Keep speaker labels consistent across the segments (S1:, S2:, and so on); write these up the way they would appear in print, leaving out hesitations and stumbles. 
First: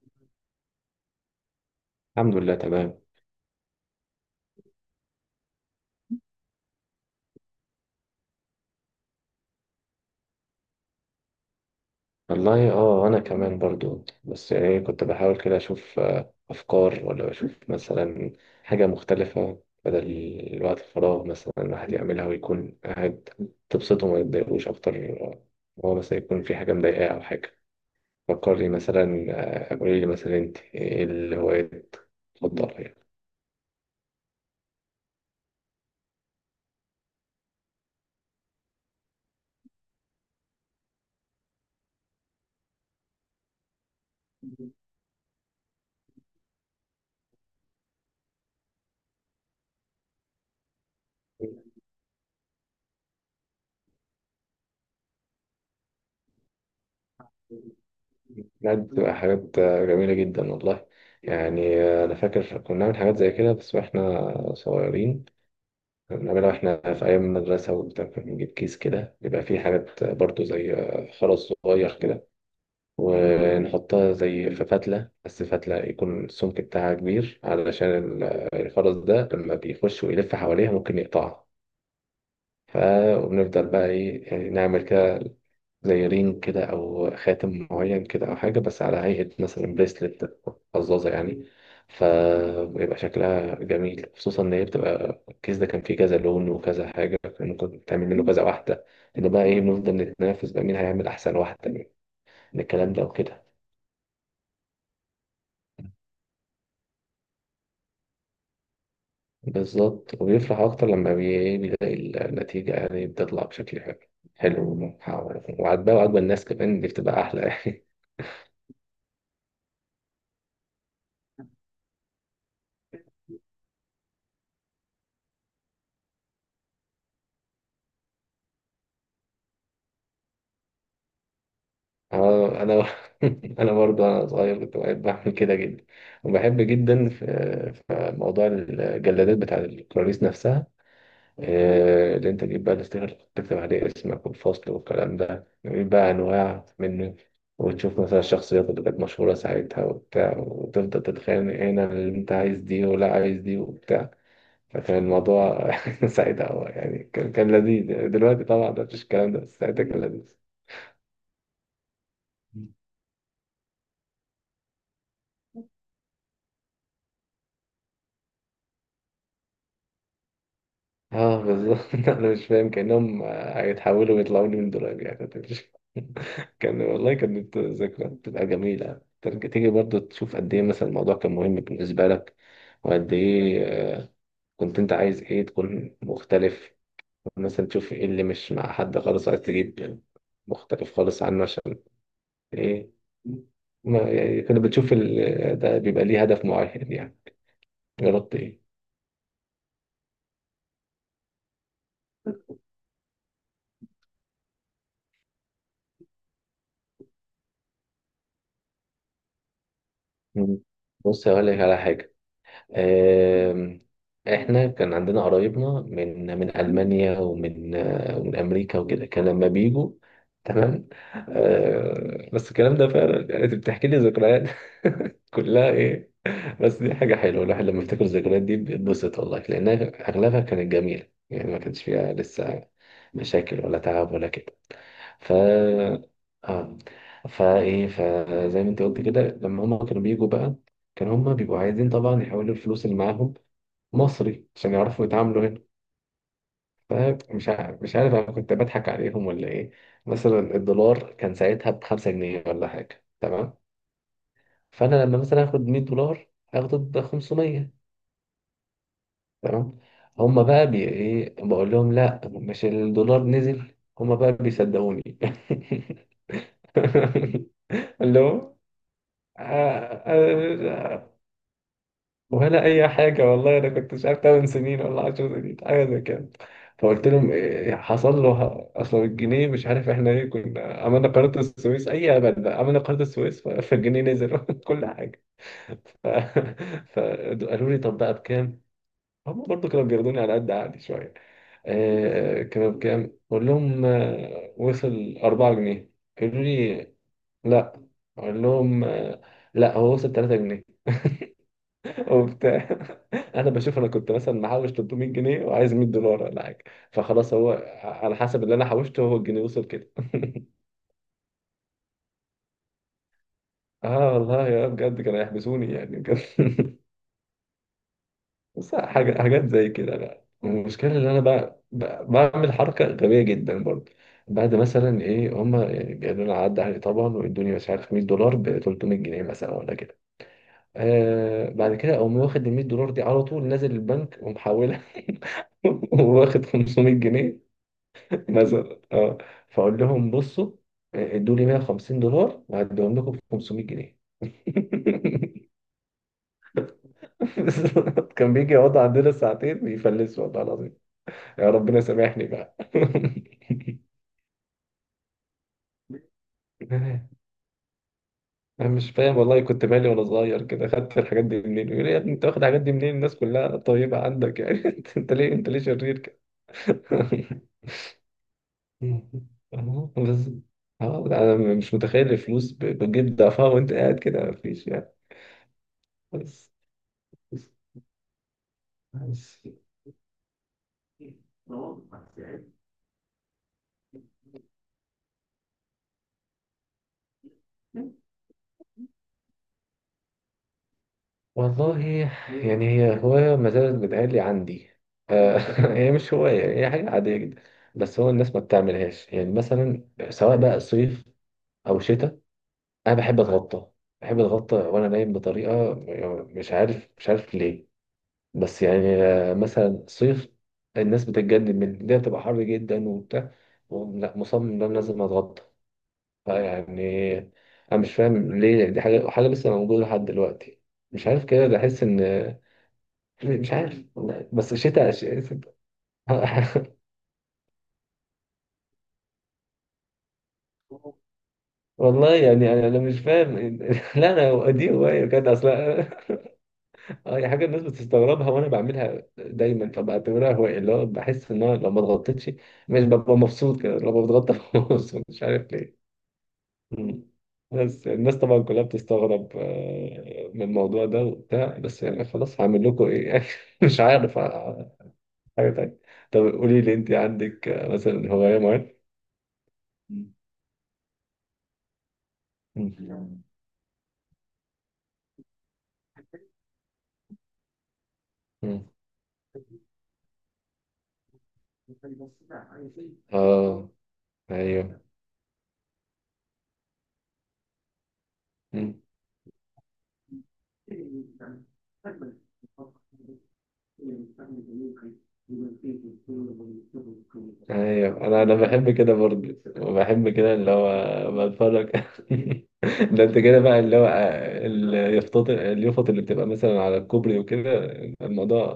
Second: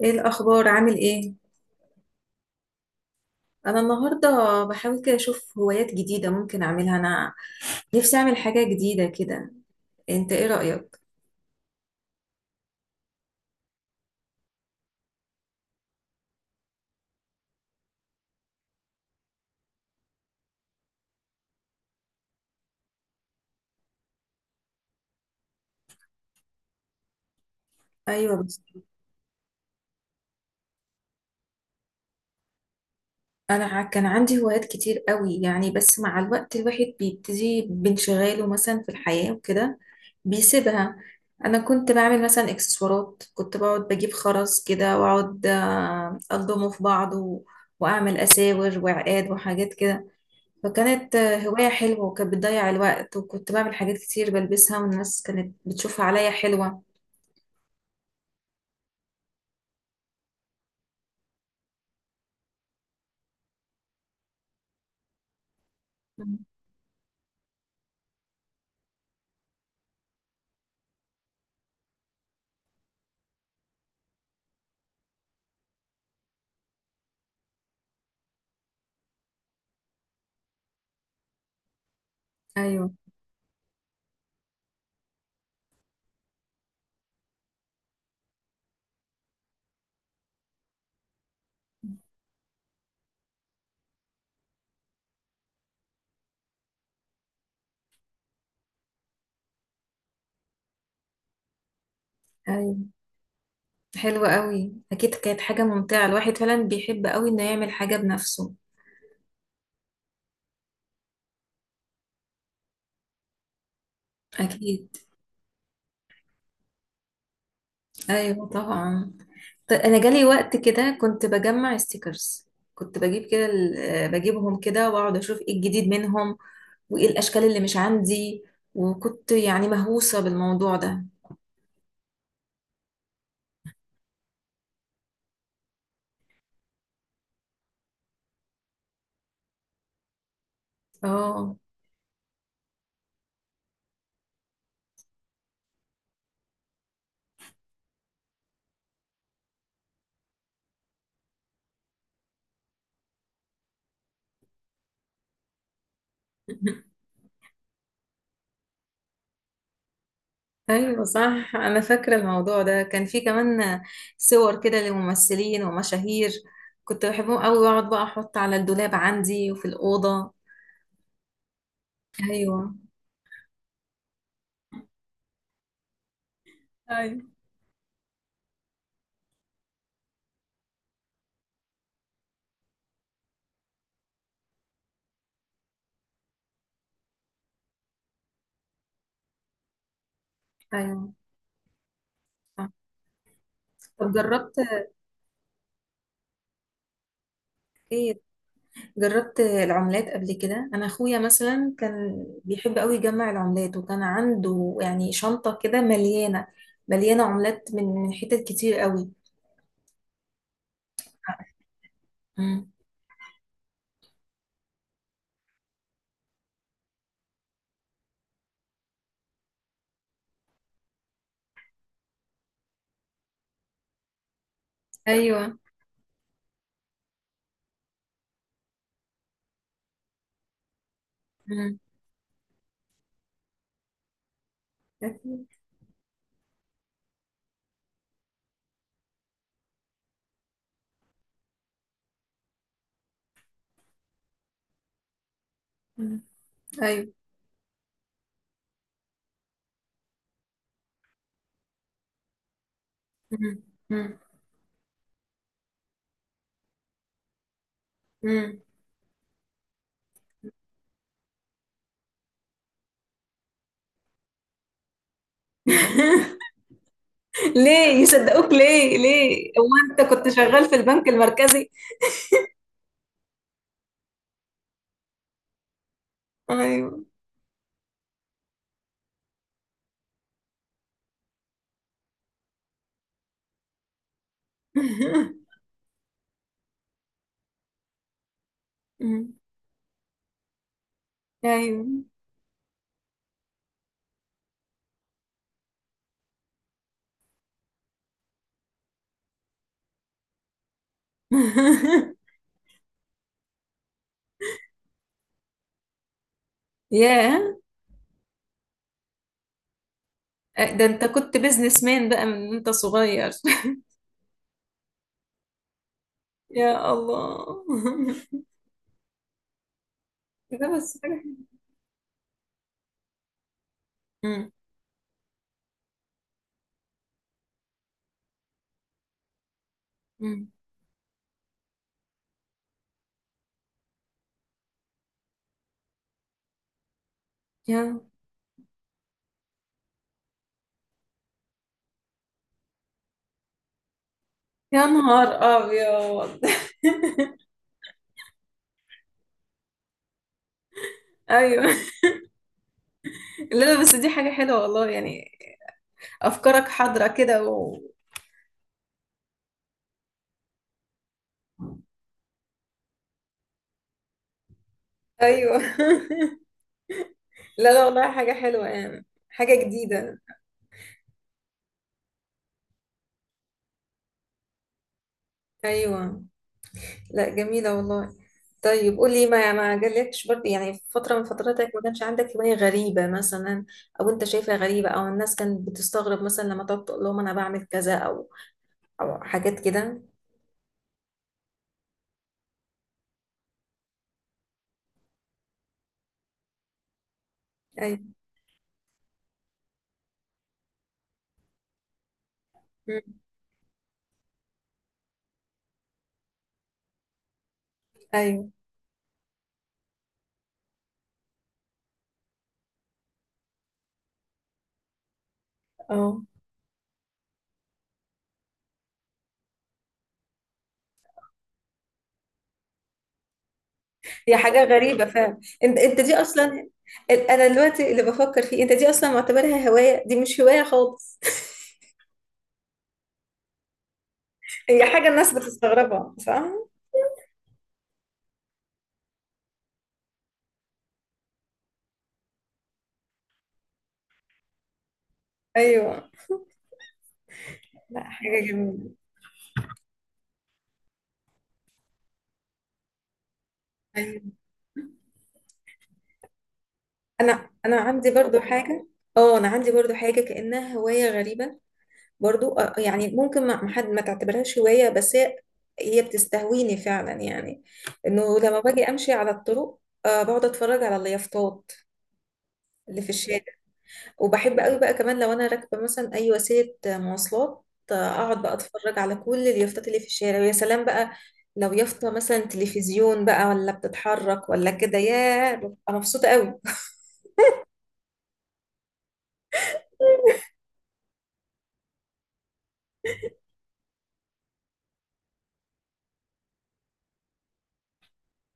S1: ايه الاخبار؟ عامل ايه؟
S2: الحمد لله تمام.
S1: انا النهارده بحاول كده اشوف هوايات جديده ممكن اعملها. انا نفسي اعمل حاجه جديده كده. انت ايه رايك؟
S2: والله اه، انا كمان برضو، بس يعني كنت بحاول كده اشوف افكار، ولا اشوف مثلا حاجه مختلفه بدل الوقت الفراغ مثلا الواحد يعملها ويكون قاعد تبسطه وما يتضايقوش اكتر. هو مثلا يكون في حاجه مضايقاه او حاجه.
S1: ايوه، بس
S2: فكرني مثلا. قولي لي مثلا، انت ايه الهوايات المفضله يعني؟
S1: كان عندي هوايات كتير قوي يعني، بس مع الوقت الواحد بيبتدي بانشغاله مثلا في الحياه وكده بيسيبها. انا كنت بعمل مثلا اكسسوارات، كنت بقعد بجيب خرز كده واقعد، الضمه في بعض واعمل اساور وعقاد وحاجات كده. فكانت هواية حلوة، وكانت بتضيع الوقت، وكنت بعمل حاجات كتير بلبسها، والناس كانت بتشوفها عليا حلوة.
S2: بجد بتبقى حاجات جميله جدا والله. يعني انا فاكر كنا بنعمل حاجات زي كده بس واحنا صغيرين،
S1: مم.
S2: بنعملها واحنا في أيام المدرسة وبتاع. كنا بنجيب كيس كده بيبقى فيه حاجات برضو زي خرز صغير كده، ونحطها زي في فتلة، بس فتلة يكون السمك بتاعها كبير علشان ال- الخرز ده لما بيخش ويلف حواليها ممكن يقطعها.
S1: أيوة،
S2: فبنفضل بقى إيه، نعمل كده زي رينج كده او خاتم معين كده او حاجه، بس على هيئه مثلا بريسلت، قزازه يعني. فبيبقى شكلها جميل، خصوصا ان هي بتبقى الكيس ده كان فيه كذا لون وكذا حاجه، كان ممكن تعمل منه كذا واحده. ان بقى ايه، بنفضل نتنافس بقى مين هيعمل احسن واحده يعني، من
S1: أيوة.
S2: الكلام ده وكده.
S1: حلوة قوي، أكيد كانت حاجة ممتعة. الواحد فعلا بيحب قوي إنه يعمل حاجة بنفسه.
S2: بالظبط، وبيفرح اكتر لما بيلاقي النتيجه يعني بتطلع بشكل حلو، حلو
S1: أكيد.
S2: ومحاور وعاجباه، وعاجبه الناس كمان، دي بتبقى احلى يعني.
S1: أيوة طبعا. أنا جالي وقت كده كنت بجمع ستيكرز، كنت بجيب كده بجيبهم كده وأقعد أشوف إيه الجديد منهم، وإيه الأشكال اللي مش عندي، وكنت يعني مهووسة بالموضوع ده.
S2: اه انا انا برضو انا صغير كنت بحب اعمل كده جدا. وبحب جدا في موضوع الجلادات بتاع الكراريس نفسها.
S1: اه.
S2: اللي انت تجيب بقى الاستيكر اللي تكتب عليه اسمك والفصل والكلام ده، تجيب بقى انواع منه، وتشوف مثلا الشخصيات اللي كانت مشهوره ساعتها وبتاع، وتفضل تتخانق هنا اللي انت عايز دي ولا عايز دي وبتاع. فكان الموضوع ساعتها هو يعني كان لذيذ. دلوقتي طبعا مفيش الكلام ده، بس ساعتها كان لذيذ.
S1: ايوه صح، انا فاكره الموضوع ده كان في كمان صور كده لممثلين ومشاهير. كنت بحبهم قوي واقعد بقى احط على الدولاب عندي وفي الاوضه.
S2: اه بالظبط. انا مش
S1: ايوه.
S2: فاهم كانهم هيتحولوا ويطلعوا لي من دولاب، يعني أنا مش- كان، والله
S1: أيوة.
S2: كانت ذكريات بتبقى جميله، ترجع تيجي برضو تشوف قد ايه مثلا الموضوع كان مهم بالنسبه لك، وقد ايه آه، كنت انت عايز ايه تكون مختلف، مثلا تشوف ايه اللي مش مع حد خالص، عايز تجيب مختلف
S1: ايوه
S2: خالص عنه عشان
S1: صح.
S2: ايه. ما
S1: طب
S2: يعني
S1: جربت
S2: كنا بتشوف ال... ده بيبقى ليه هدف معين يعني.
S1: ايه؟
S2: جربت ايه؟
S1: جربت العملات قبل كده. انا اخويا مثلا كان بيحب قوي يجمع العملات، وكان عنده يعني شنطه كده مليانه، مليانه عملات من حتت كتير قوي.
S2: مم. بص هقول لك على حاجه.
S1: مم.
S2: آم، احنا كان عندنا قرايبنا من المانيا، ومن امريكا وكده، كان لما بيجوا. تمام. بس الكلام ده فعلا يعني انت بتحكي لي ذكريات
S1: ايوه.
S2: كلها ايه. بس دي حاجه حلوه الواحد لما يفتكر الذكريات دي بيتبسط، والله، لانها اغلبها كانت جميله يعني، ما
S1: مم.
S2: كانش فيها لسه مشاكل ولا تعب ولا كده. ف،
S1: أكيد.
S2: اه، فزي ما انت قلت كده، لما هما كانوا بيجوا بقى كانوا هما بيبقوا عايزين طبعا يحولوا الفلوس اللي معاهم مصري عشان يعرفوا يتعاملوا هنا.
S1: مم. ايوه.
S2: فمش عارف مش عارف انا كنت بضحك عليهم ولا ايه. مثلا الدولار كان ساعتها ب 5 جنيه ولا حاجة، تمام؟
S1: مم. مم.
S2: فانا لما مثلا اخد $100 هاخده ب 500،
S1: مم.
S2: تمام. هما بقى بي ايه، بقول لهم لا، مش الدولار نزل، هما بقى بيصدقوني.
S1: ليه
S2: اللي
S1: يصدقوك؟
S2: هو
S1: ليه هو انت
S2: آه،
S1: كنت شغال في
S2: آه،
S1: البنك
S2: آه،
S1: المركزي؟
S2: ولا اي حاجه، والله انا كنت مش عارف، 8 سنين ولا 10 سنين، حاجه زي كده.
S1: ايوه.
S2: فقلت لهم إيه حصل له، اصل الجنيه مش عارف احنا ايه، كنا عملنا قناه السويس، اي ابدا، عملنا قناه السويس، فالجنيه نزل كل حاجه. ف... فقالوا لي طب بقى بكام؟ هم برضه كانوا بياخدوني على قد عقلي شويه.
S1: ايوه.
S2: آه كانوا بكام؟ قول لهم، وصل 4 جنيه. قالوا لي لا. اقول لهم لا، هو وصل 3 جنيه وبتاع. انا بشوف انا كنت مثلا محوش 300 جنيه وعايز $100 ولا حاجه، فخلاص هو
S1: ياه.
S2: على حسب اللي انا حوشته هو الجنيه وصل كده.
S1: ده انت كنت بيزنس مان بقى من انت صغير!
S2: اه والله، يا بجد كانوا يحبسوني يعني بجد.
S1: يا الله.
S2: بس حاجة، حاجات زي كده بقى،
S1: ده
S2: المشكلة
S1: بس
S2: إن
S1: حاجة
S2: أنا
S1: حلوة.
S2: بعمل حركة غبية جدا برضه.
S1: مم.
S2: بعد مثلا إيه، هما يعني بيقولوا لنا عدى عليه طبعا، ويدوني مش عارف $100 ب 300 جنيه مثلا ولا كده.
S1: مم.
S2: آه بعد كده أقوم واخد ال $100 دي على طول نازل البنك ومحولها، واخد 500 جنيه
S1: يا
S2: مثلا، اه. فاقول لهم بصوا، ادوا لي $150 وهديهم لكم ب 500 جنيه.
S1: يا نهار ابيض!
S2: بالظبط. كان بيجي يقعد عندنا ساعتين بيفلس، والله العظيم. يا
S1: ايوه،
S2: ربنا سامحني بقى.
S1: لا لا، بس دي حاجة حلوة والله يعني. افكارك حاضرة كده و.
S2: انا مش فاهم والله، كنت مالي وانا صغير كده، خدت الحاجات دي منين. يقول لي يا ابني انت واخد الحاجات دي منين، الناس كلها طيبة عندك يعني، انت، أنت ليه، انت ليه
S1: ايوه.
S2: شرير كده.
S1: لا لا، والله حاجة حلوة يعني. حاجة جديدة.
S2: بس اه انا مش متخيل الفلوس بتجيب ضعفها وانت قاعد كده مفيش يعني.
S1: ايوه، لا،
S2: بس،
S1: جميله والله. طيب، قولي. ما يعني ما جالكش برضه يعني في فتره من فتراتك ما كانش عندك هوايه غريبه مثلا؟ او انت شايفها غريبه، او الناس كانت بتستغرب مثلا لما تقعد تقول لهم انا بعمل كذا، او حاجات كده.
S2: والله يعني، هي هواية ما زالت بتهيألي عندي، آه، هي مش هواية، هي حاجة عادية جدا، بس هو
S1: ايوه.
S2: الناس ما بتعملهاش يعني. مثلا سواء بقى صيف أو شتاء، أنا
S1: مم.
S2: بحب أتغطى، بحب أتغطى وأنا نايم بطريقة مش عارف ليه.
S1: ايوه.
S2: بس يعني مثلا صيف، الناس بتتجنن من ده، بتبقى حر جدا وبتاع، ولا مصمم إن أنا لازم أتغطى
S1: اه.
S2: يعني. انا مش فاهم ليه دي حاجه، حاجه لسه موجوده لحد دلوقتي. مش عارف كده، بحس ان مش عارف، والله.
S1: هي
S2: بس
S1: حاجه
S2: شتاء،
S1: غريبه فعلا. انت دي اصلا، انا دلوقتي اللي بفكر فيه، انت دي اصلا معتبرها هوايه؟ دي مش هوايه خالص.
S2: والله يعني انا مش فاهم. لا، انا دي
S1: هي
S2: هوايه
S1: حاجه
S2: بجد
S1: الناس
S2: اصلا.
S1: بتستغربها، صح؟
S2: اي حاجه الناس بتستغربها وانا بعملها دايما، فبعتبرها هوايه. اللي هو بحس ان انا لو ما اتغطيتش مش ببقى مبسوط كده، لو ما بتغطى ببقى مبسوط، مش عارف ليه.
S1: ايوه،
S2: مم. بس
S1: لا،
S2: الناس
S1: حاجه
S2: طبعا كلها
S1: جميله.
S2: بتستغرب من الموضوع ده وبتاع، بس يعني خلاص هعمل لكم ايه يعني. مش عارف
S1: أيوة.
S2: آه، حاجة تانية. طب قولي لي، انت عندك
S1: انا انا عندي
S2: مثلا هواية
S1: برضو
S2: معينة؟
S1: حاجه. اه، انا عندي برضو
S2: مم.
S1: حاجه كانها هوايه غريبه. برضو، يعني
S2: مم.
S1: ممكن ما حد ما تعتبرهاش هوايه، بس هي بتستهويني فعلا يعني. انه لما
S2: مم.
S1: باجي امشي على الطرق، بقعد اتفرج على اليافطات اللي في الشارع.
S2: اه.
S1: وبحب قوي
S2: ايوه.
S1: بقى كمان لو انا راكبه مثلا اي وسيله، مواصلات. اقعد بقى
S2: مم.
S1: اتفرج على كل اليافطات اللي في الشارع، ويا سلام بقى لو يافطه مثلا تلفزيون بقى، ولا بتتحرك ولا كده، يا ببقى مبسوطه قوي.
S2: ايوه انا بحب كده برضه، وبحب كده اللي هو بتفرج. ده انت كده بقى اللي هو اليافط اللي بتبقى مثلا على الكوبري وكده، الموضوع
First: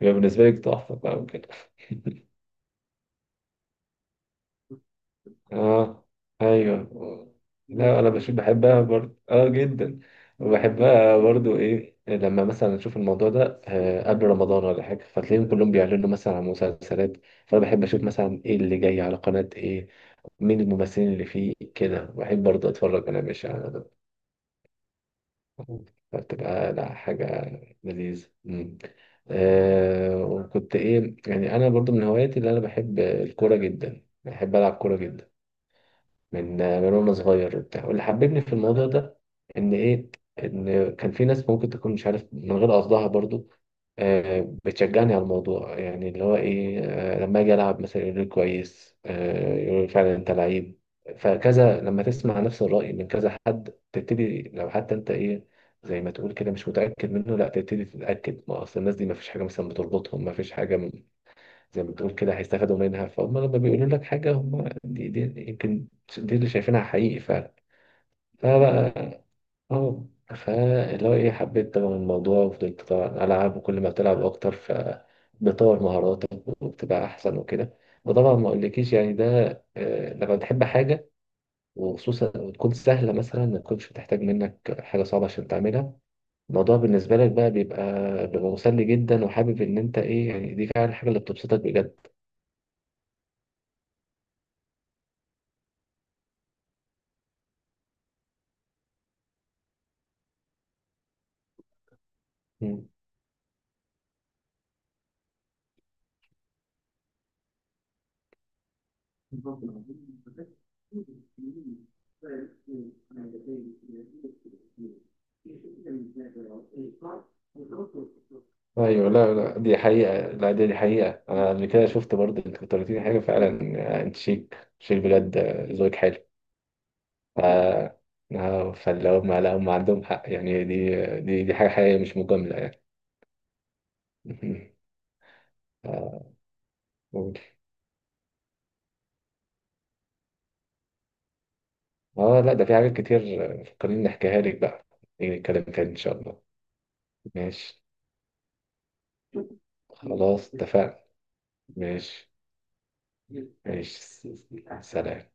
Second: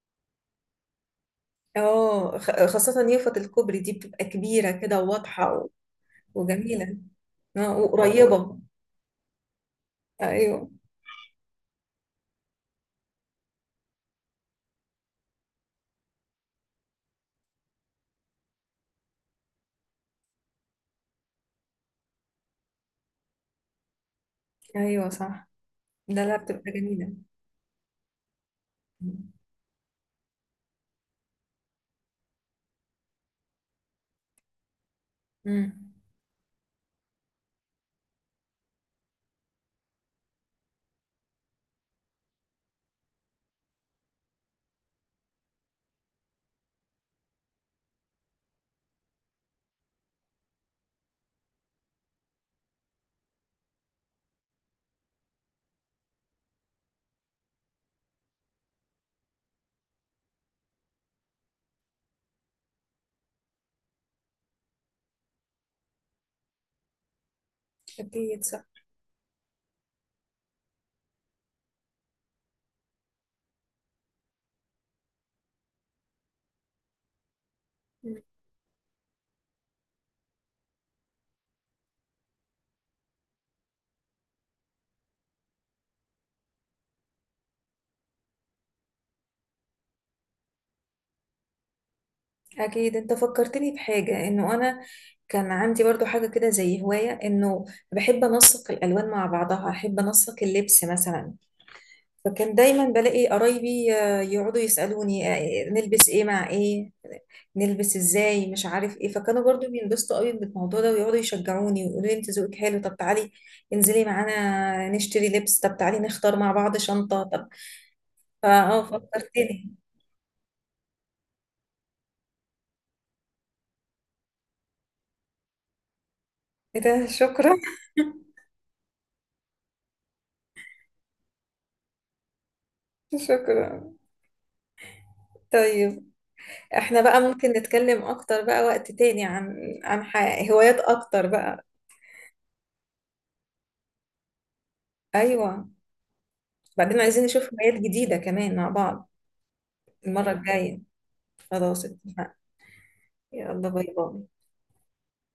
S2: بيبقى بالنسبة لك تحفة بقى وكده.
S1: اه، خاصة يافطة الكوبري دي بتبقى كبيرة كده وواضحة
S2: اه
S1: وجميلة.
S2: ايوه.
S1: اه اه،
S2: لا انا
S1: وقريبة.
S2: بحبها برضه، اه، جدا.
S1: ايوه.
S2: وبحبها برضه ايه، لما مثلا اشوف الموضوع ده قبل رمضان ولا حاجه، فتلاقيهم كلهم بيعلنوا مثلا عن مسلسلات. فانا بحب اشوف مثلا ايه اللي جاي على قناه ايه، مين الممثلين اللي فيه كده، بحب برضه اتفرج انا مش على ده.
S1: ايوه صح. لا لا، بتبقى
S2: فبتبقى، لا،
S1: جميلة.
S2: حاجه لذيذه. مم. آه، وكنت ايه يعني، انا برضه من هواياتي اللي انا بحب، الكوره جدا، بحب العب كوره جدا
S1: امم.
S2: من من وانا صغير وبتاع. واللي حببني في الموضوع ده ان ايه، ان كان في ناس ممكن تكون مش عارف من غير قصدها برضو بتشجعني على الموضوع. يعني اللي هو ايه، لما اجي العب مثلا يقول لي كويس، يقول لي فعلا انت لعيب. فكذا لما تسمع نفس الرأي من كذا حد، تبتدي لو حتى انت ايه، زي ما تقول كده، مش متأكد منه، لا تبتدي تتأكد. ما اصل الناس دي ما فيش حاجة مثلا بتربطهم، ما فيش حاجة زي ما بتقول كده هيستفادوا منها، فهم لما بيقولوا لك حاجة هم دي، يمكن دي اللي شايفينها حقيقي فعلا.
S1: اكيد صح.
S2: فبقى، اه، فاللي هو ايه، حبيت طبعا الموضوع وفضلت طبعا ألعب، وكل ما بتلعب أكتر فبتطور مهاراتك وبتبقى أحسن وكده.
S1: مم.
S2: وطبعا ما أقولكيش يعني ده، لما بتحب حاجة، وخصوصا وتكون سهلة مثلا، ما تكونش بتحتاج منك حاجة صعبة عشان تعملها، الموضوع بالنسبة لك بقى بيبقى، مسلي جدا، وحابب إن أنت إيه يعني، دي فعلا الحاجة اللي بتبسطك بجد.
S1: اكيد، انت فكرتني بحاجة، انه انا كان عندي برضو حاجة كده زي هواية، انه بحب انسق الالوان مع بعضها، احب انسق اللبس مثلا. فكان دايما بلاقي قرايبي، يقعدوا يسألوني، نلبس ايه مع ايه، نلبس ازاي، مش عارف ايه. فكانوا برضو بينبسطوا قوي بالموضوع ده، ويقعدوا يشجعوني ويقولوا لي انت ذوقك حلو، طب تعالي انزلي معانا نشتري لبس، طب تعالي نختار مع بعض شنطة، طب فا
S2: ايوه لا لا،
S1: فكرتني.
S2: دي حقيقة، لا دي حقيقة. انا قبل كده شفت برضه، انت كنت قلت لي حاجة فعلا، انت شيك شيك بجد، ذوقك حلو.
S1: ايه ده!
S2: ف
S1: شكرا.
S2: فاللي هم، لا هم عندهم حق يعني، دي حاجة حقيقية مش مجاملة يعني.
S1: شكرا. طيب،
S2: آه،
S1: احنا بقى
S2: قول.
S1: ممكن نتكلم اكتر بقى وقت تاني عن عن هوايات اكتر بقى.
S2: اه لا ده في حاجات كتير فكرني نحكيها لك بقى. نيجي نتكلم
S1: ايوه،
S2: تاني ان شاء الله.
S1: بعدين عايزين نشوف هوايات
S2: ماشي،
S1: جديدة كمان مع بعض المرة
S2: خلاص
S1: الجاية.
S2: اتفقنا.
S1: خلاص
S2: ماشي.
S1: اتفقنا. يلا باي
S2: ماشي.
S1: باي.
S2: سلام.